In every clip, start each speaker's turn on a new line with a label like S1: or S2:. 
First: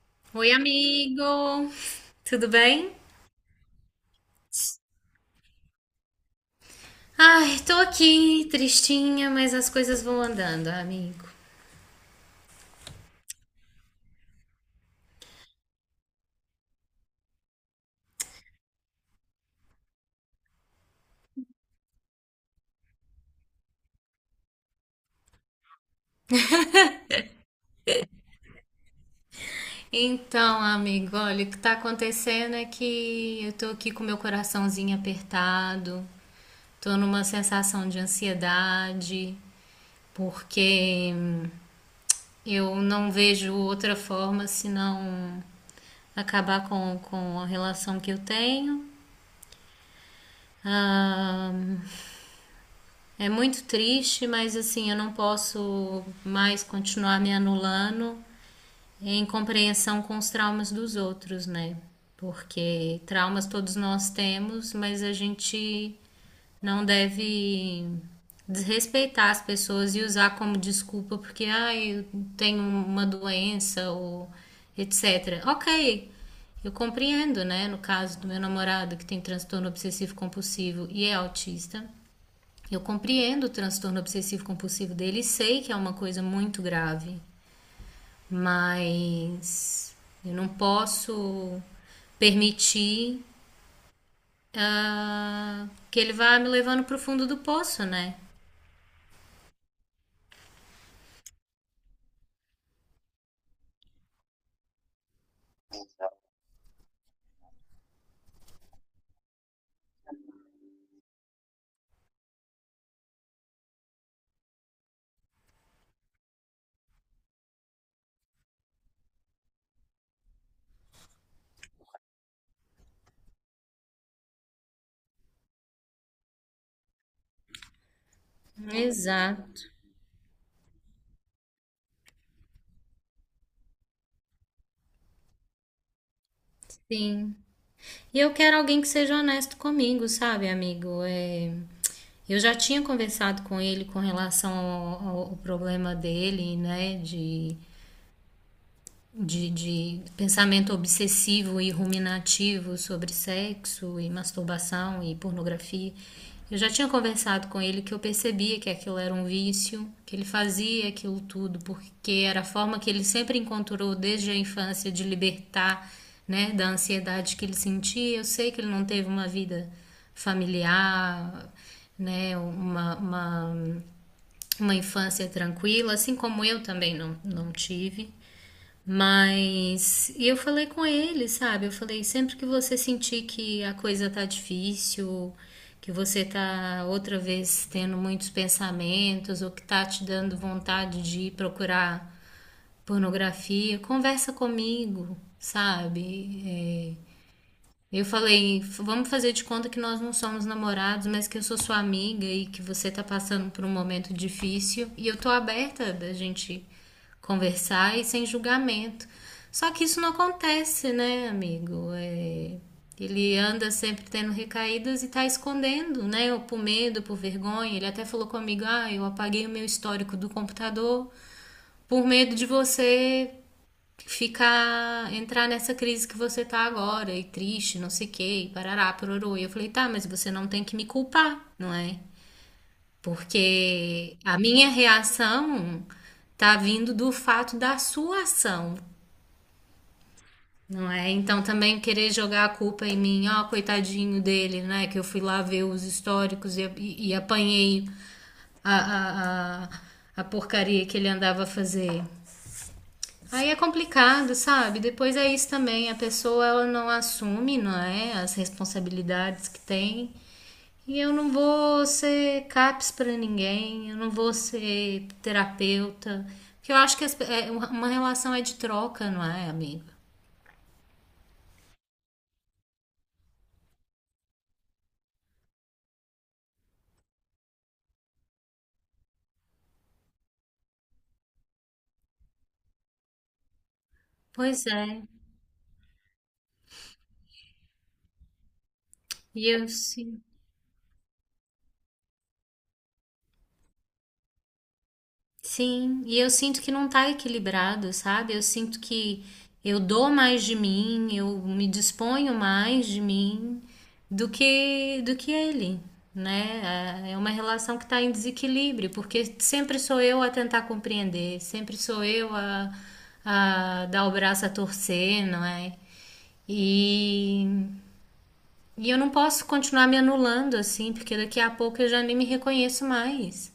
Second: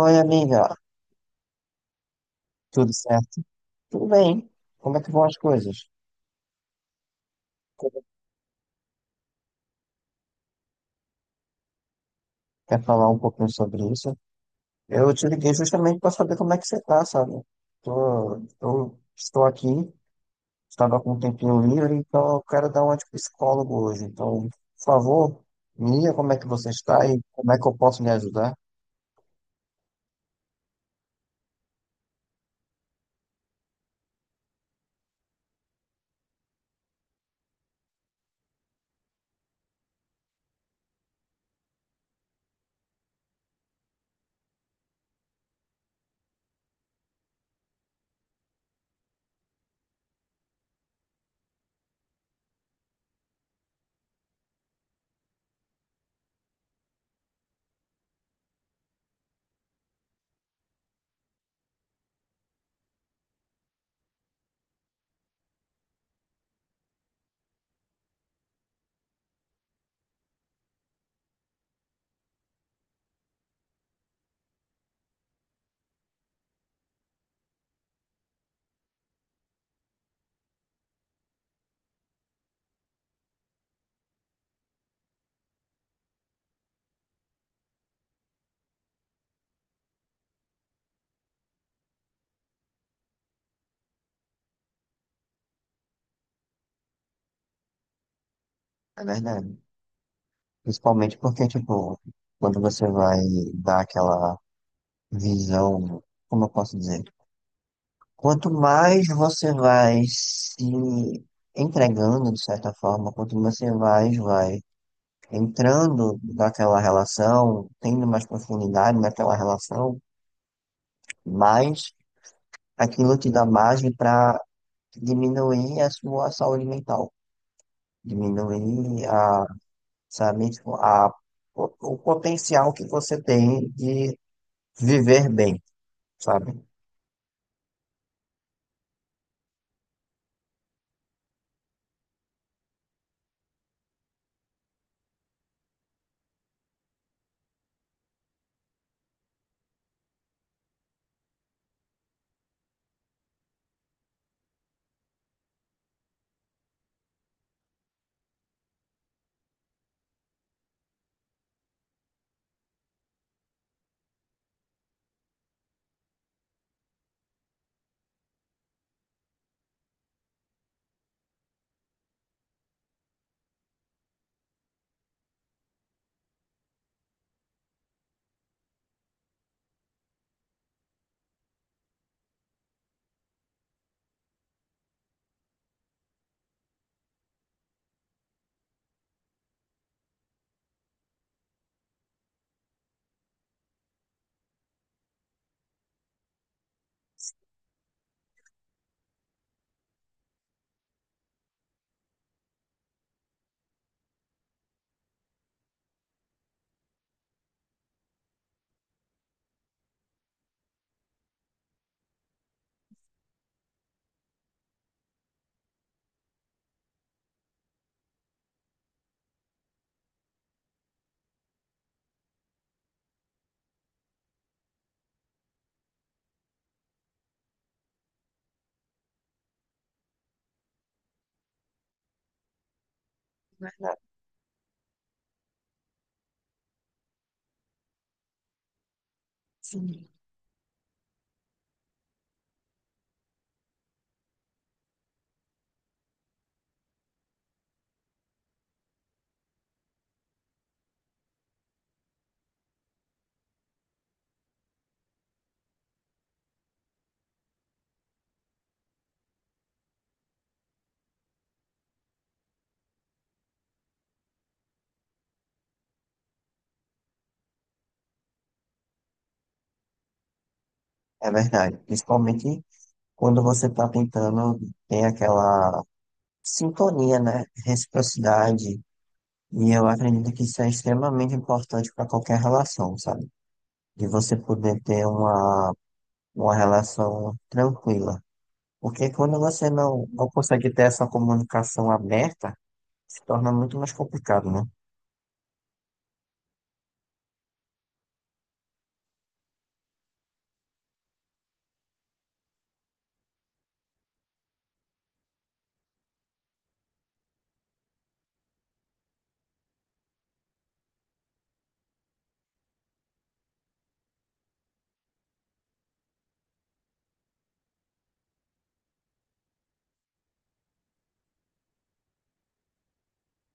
S1: Oi,
S2: Oi,
S1: amiga,
S2: amigo! Tudo
S1: tudo
S2: bem?
S1: certo? Tudo bem? Como é que vão as coisas?
S2: Ai, tô aqui tristinha, mas as coisas vão andando, amigo.
S1: Quer falar um pouquinho sobre isso? Eu te liguei justamente para saber como é que você tá, sabe? Tô, eu estou aqui, estava com um tempinho livre, então eu quero dar uma de psicólogo hoje. Então, por favor, me diga como é que você está e como é que eu posso lhe ajudar.
S2: Então, amigo, olha, o que tá acontecendo é que eu tô aqui com meu coraçãozinho apertado, tô numa sensação de ansiedade, porque eu não vejo outra forma senão acabar com a relação que eu tenho. Ah, é muito triste, mas assim, eu não posso mais continuar me anulando em compreensão com os traumas dos outros, né? Porque traumas todos nós temos, mas a gente não deve desrespeitar as pessoas e usar como desculpa porque ah, eu tenho uma doença ou etc. Ok, eu compreendo, né? No caso do meu namorado que tem transtorno obsessivo compulsivo e é autista, eu compreendo o transtorno obsessivo compulsivo dele e sei que é uma coisa muito grave, mas eu não posso permitir ah, que ele vá me levando para o fundo do poço, né?
S1: É verdade. Principalmente porque, tipo, quando você vai dar aquela visão, como eu posso dizer? Quanto mais você vai se entregando, de certa forma, quanto mais você vai entrando naquela relação, tendo mais profundidade naquela relação, mais aquilo te dá margem para diminuir a sua saúde mental, diminuir a,
S2: Exato,
S1: sabe, tipo, a, o potencial que você tem de viver bem, sabe?
S2: sim. E eu quero alguém que seja honesto comigo, sabe, amigo? É, eu já tinha conversado com ele com relação ao, ao problema dele, né, de pensamento obsessivo e ruminativo sobre sexo e masturbação e pornografia. Eu já tinha conversado com ele que eu percebia que aquilo era um vício, que ele fazia aquilo tudo porque era a forma que ele sempre encontrou desde a infância de libertar, né, da ansiedade que ele sentia. Eu sei que ele não teve uma vida familiar, né, uma infância tranquila, assim como eu também não, não tive. Mas eu falei com ele, sabe? Eu falei, sempre que você sentir que a coisa tá difícil, que você tá outra vez tendo muitos pensamentos, ou que tá te dando vontade de ir procurar pornografia, conversa comigo, sabe? É, eu falei, vamos fazer de conta que nós não somos namorados, mas que eu sou sua amiga e que você tá passando por um momento difícil. E eu tô aberta da gente conversar e sem julgamento. Só que isso não acontece, né, amigo? É, ele anda sempre tendo recaídas e tá escondendo, né? Ou por medo, por vergonha. Ele até falou comigo: ah, eu apaguei o meu histórico do computador por medo de você ficar, entrar nessa crise que você tá agora, e triste, não sei o quê, e parará, pororô. E eu falei, tá, mas você não tem que me culpar, não é? Porque a minha reação tá vindo do fato da sua ação, não é? Então também querer jogar a culpa em mim, ó, coitadinho dele, né? Que eu fui lá ver os históricos e apanhei a, a, a, a porcaria que ele andava a fazer. Aí é complicado, sabe? Depois é isso também, a pessoa ela não assume, não é, as responsabilidades que tem. E eu não vou ser CAPS para ninguém, eu não vou ser terapeuta, porque eu acho que uma relação é de troca, não é, amiga?
S1: É verdade. Principalmente quando você está tentando, tem aquela sintonia, né? Reciprocidade. E eu acredito que isso é extremamente importante para qualquer relação, sabe? De você
S2: Pois
S1: poder ter
S2: é.
S1: uma relação tranquila. Porque quando
S2: E eu
S1: você não,
S2: sim.
S1: não consegue ter essa comunicação aberta, se torna muito mais complicado, né?
S2: Sim, e eu sinto que não tá equilibrado, sabe? Eu sinto que eu dou mais de mim, eu me disponho mais de mim do que ele, né? É uma relação que tá em desequilíbrio, porque sempre sou eu a tentar compreender, sempre sou eu a dar o braço a torcer, não é? E e eu não posso continuar me anulando assim, porque daqui a pouco eu já nem me reconheço mais.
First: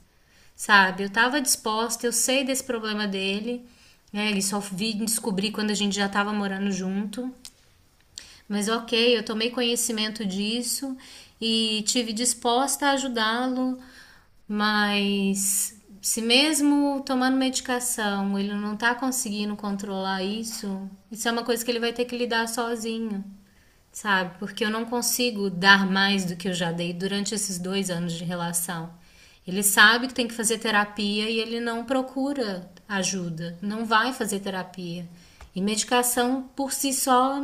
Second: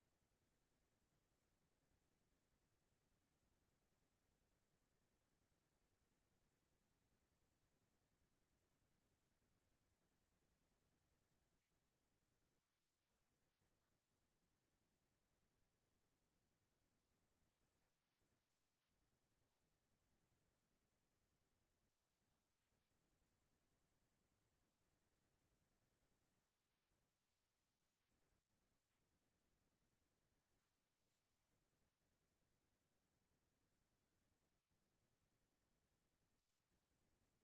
S2: Sabe? Eu tava disposta, eu sei desse problema dele, né? Ele só vi descobrir quando a gente já tava morando junto. Mas ok, eu tomei conhecimento disso e tive disposta a ajudá-lo, mas se mesmo tomando medicação ele não tá conseguindo controlar isso, isso é uma coisa que ele vai ter que lidar sozinho, sabe? Porque eu não consigo dar mais do que eu já dei durante esses dois anos de relação. Ele sabe que tem que fazer terapia e ele não procura ajuda, não vai fazer terapia. E medicação por si só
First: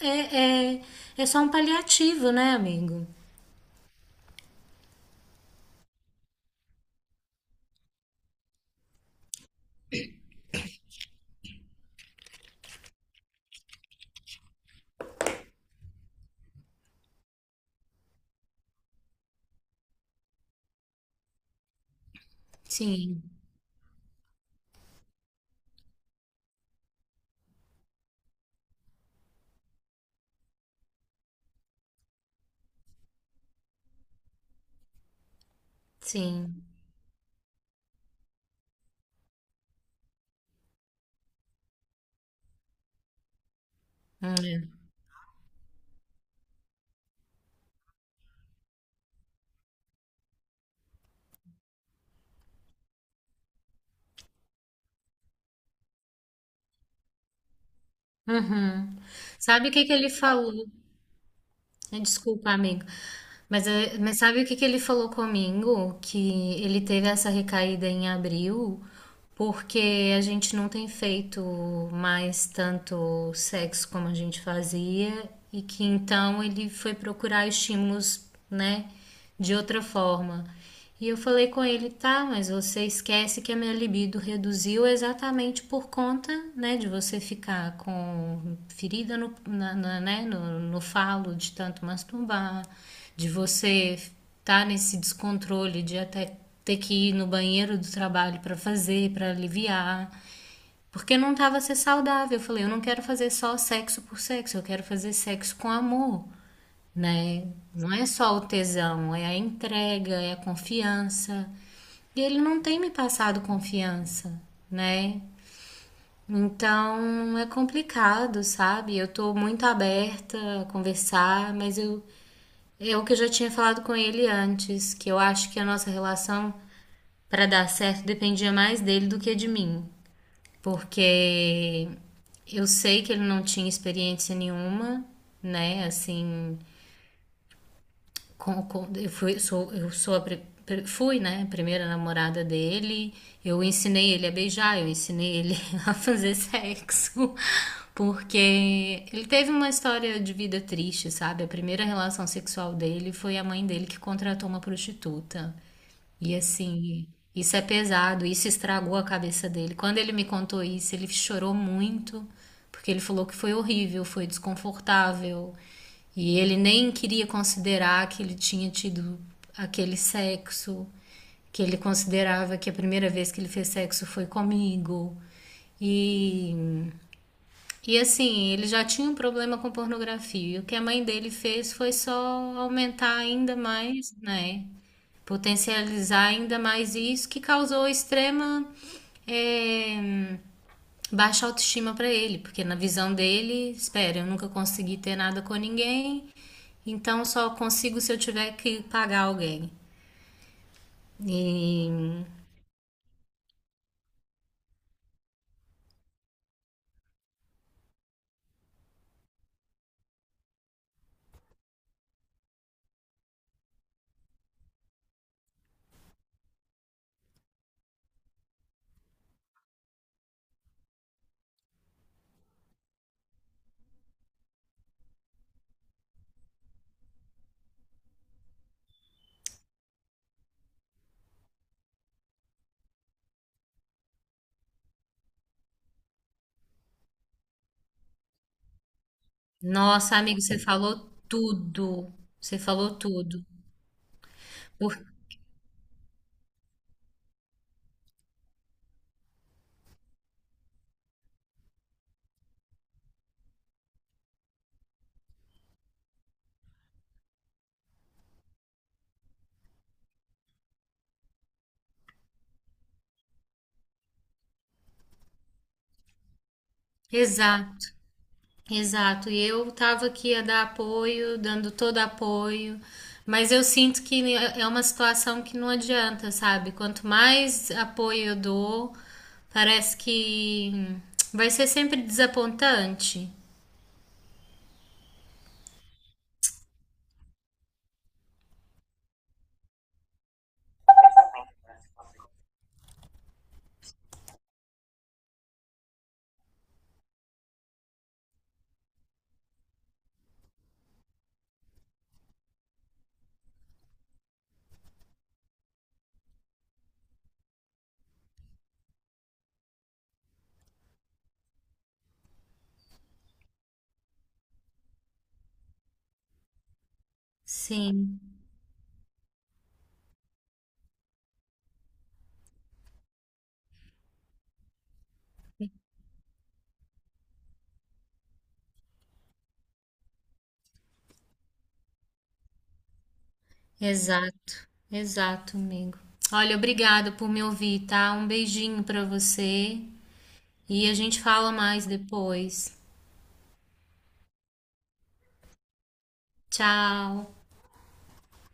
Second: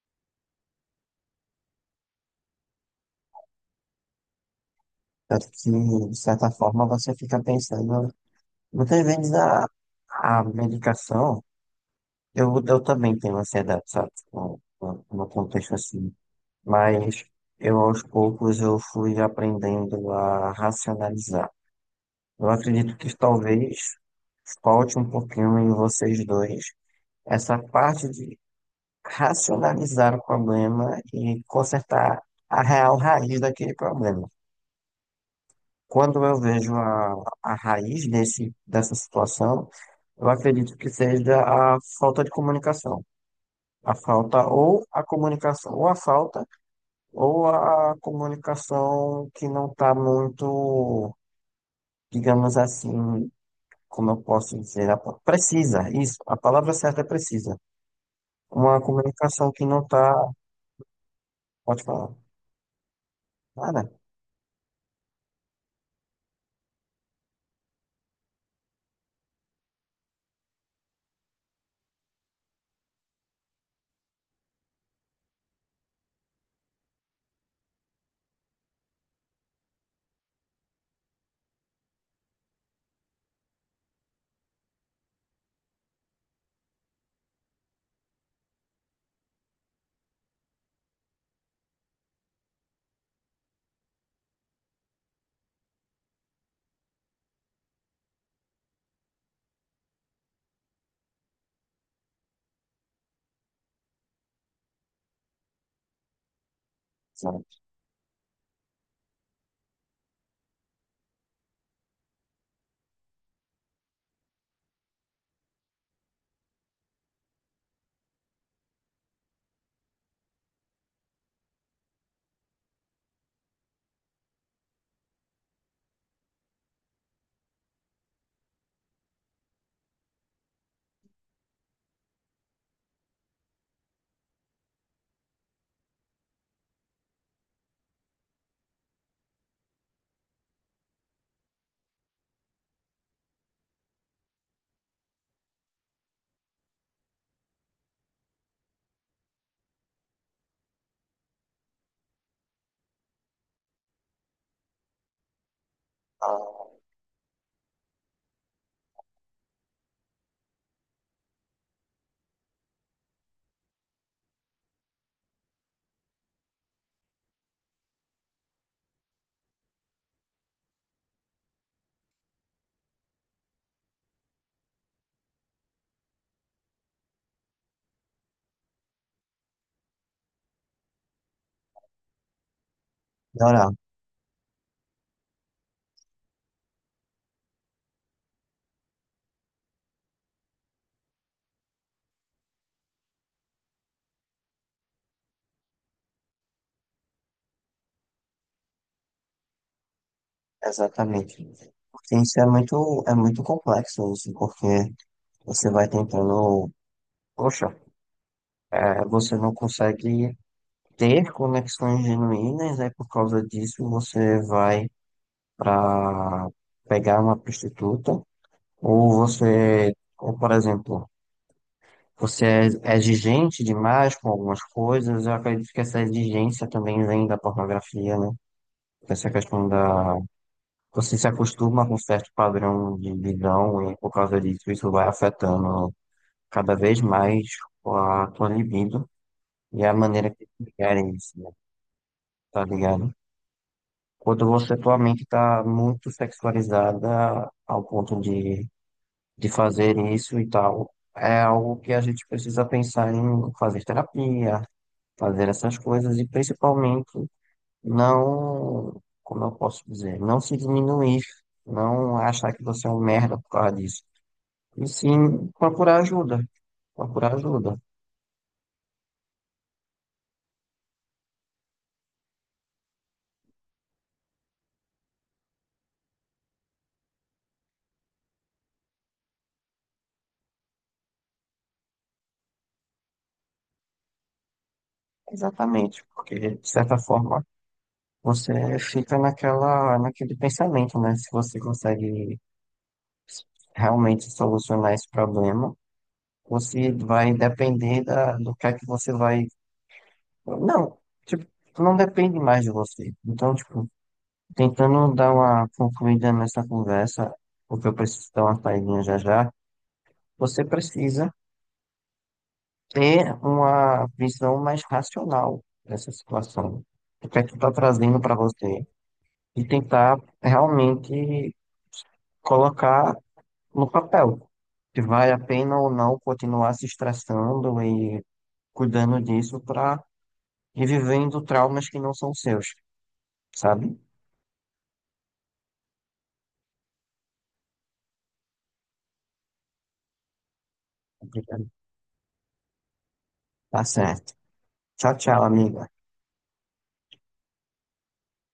S2: é, é, é só um paliativo, né, amigo?
S1: Tanto que, de certa forma, você fica pensando. Muitas vezes a medicação. Eu também tenho ansiedade, sabe? Tipo, no contexto assim. Mas eu aos poucos eu fui aprendendo a racionalizar. Eu acredito que
S2: Sim,
S1: talvez falte um pouquinho em vocês dois essa parte de racionalizar o problema e consertar a real raiz daquele problema. Quando eu
S2: sim.
S1: vejo a raiz desse, dessa situação, eu acredito que seja a falta de comunicação. A falta
S2: É.
S1: ou a comunicação, ou a falta ou a comunicação que não está muito, digamos assim, como eu posso dizer, a- precisa, isso, a palavra certa é precisa. Uma
S2: Uhum.
S1: comunicação que
S2: Sabe o
S1: não
S2: que que ele
S1: está,
S2: falou?
S1: pode
S2: É,
S1: falar,
S2: desculpa, amigo. Mas,
S1: nada,
S2: mas sabe o que que ele falou comigo? Que ele teve essa recaída em abril, porque a gente não tem feito mais tanto sexo como a gente fazia, e que então ele foi procurar estímulos, né, de outra forma. E eu falei com ele, tá, mas você esquece que a minha libido reduziu exatamente por conta, né, de você ficar com ferida no falo de tanto masturbar, de você estar tá nesse descontrole de até ter que ir no banheiro do trabalho para fazer, para aliviar. Porque não tava a ser saudável. Eu falei, eu não quero fazer só sexo por sexo, eu quero fazer sexo com amor,
S1: sabe?
S2: né? Não é só o tesão, é a entrega, é a confiança. E ele não tem me passado confiança, né? Então é complicado, sabe? Eu tô muito aberta a conversar, mas eu é o que eu já tinha falado com ele antes, que eu acho que a nossa relação para dar certo dependia mais dele do que de mim, porque eu sei que ele não tinha experiência nenhuma, né? Assim, eu sou a primeira namorada dele. Eu ensinei ele a beijar, eu ensinei ele a fazer sexo, porque ele teve uma história de vida triste, sabe? A primeira relação sexual dele foi a mãe dele que contratou uma prostituta. E
S1: Ah,
S2: assim, isso é pesado, isso estragou a cabeça dele. Quando ele me contou isso, ele chorou muito. Porque ele falou que foi horrível, foi desconfortável. E ele nem queria considerar que ele tinha tido aquele sexo, que ele considerava que a primeira vez que ele fez sexo foi comigo. E, e assim, ele já tinha um problema com pornografia. E o que a mãe dele fez foi só aumentar ainda
S1: melhorar,
S2: mais, né? Potencializar ainda mais isso, que causou extrema eh, baixa autoestima para ele, porque na visão dele, espera, eu nunca consegui ter nada com ninguém, então só consigo se eu tiver que pagar alguém.
S1: exatamente. Porque
S2: E
S1: isso é muito complexo, isso, porque você vai tentando, poxa, é, você não consegue ter conexões genuínas, aí por causa disso você vai para pegar uma prostituta. Ou você, ou por exemplo, você é exigente demais com algumas coisas, eu acredito que essa exigência também vem da pornografia, né? Essa questão da. Você se acostuma com um certo padrão de visão e por causa disso isso vai afetando cada vez mais a tua libido e a
S2: nossa,
S1: maneira
S2: amigo,
S1: que
S2: você
S1: tu querem
S2: falou
S1: isso, né?
S2: tudo. Você
S1: Tá
S2: falou
S1: ligado?
S2: tudo.
S1: Quando você,
S2: Por...
S1: tua mente tá muito sexualizada ao ponto de fazer isso e tal. É algo que a gente precisa pensar em fazer terapia, fazer essas coisas e principalmente não, como eu posso dizer, não se diminuir, não achar que você é um merda por causa disso. E sim procurar ajuda, procurar ajuda.
S2: Exato. Exato, e eu estava aqui a dar apoio, dando todo apoio, mas eu sinto que é uma situação que não adianta, sabe? Quanto mais apoio eu dou, parece que vai ser sempre desapontante.
S1: Exatamente, porque de certa forma você fica naquela, naquele pensamento, né? Se você consegue realmente solucionar esse problema, você vai depender da, do que é que você vai. Não, tipo, não depende mais de você. Então, tipo, tentando dar uma concluída nessa conversa, porque eu preciso dar uma saída já já, você precisa ter uma visão mais racional dessa situação. O que é que está trazendo
S2: Sim,
S1: para você? E tentar realmente colocar no papel se vale a pena ou não continuar se estressando e cuidando disso para revivendo traumas que não são seus, sabe?
S2: exato, exato, amigo. Olha, obrigado por me ouvir, tá? Um beijinho pra você e a gente fala mais depois.
S1: Tá certo. Tchau, tchau, amiga.
S2: Tchau.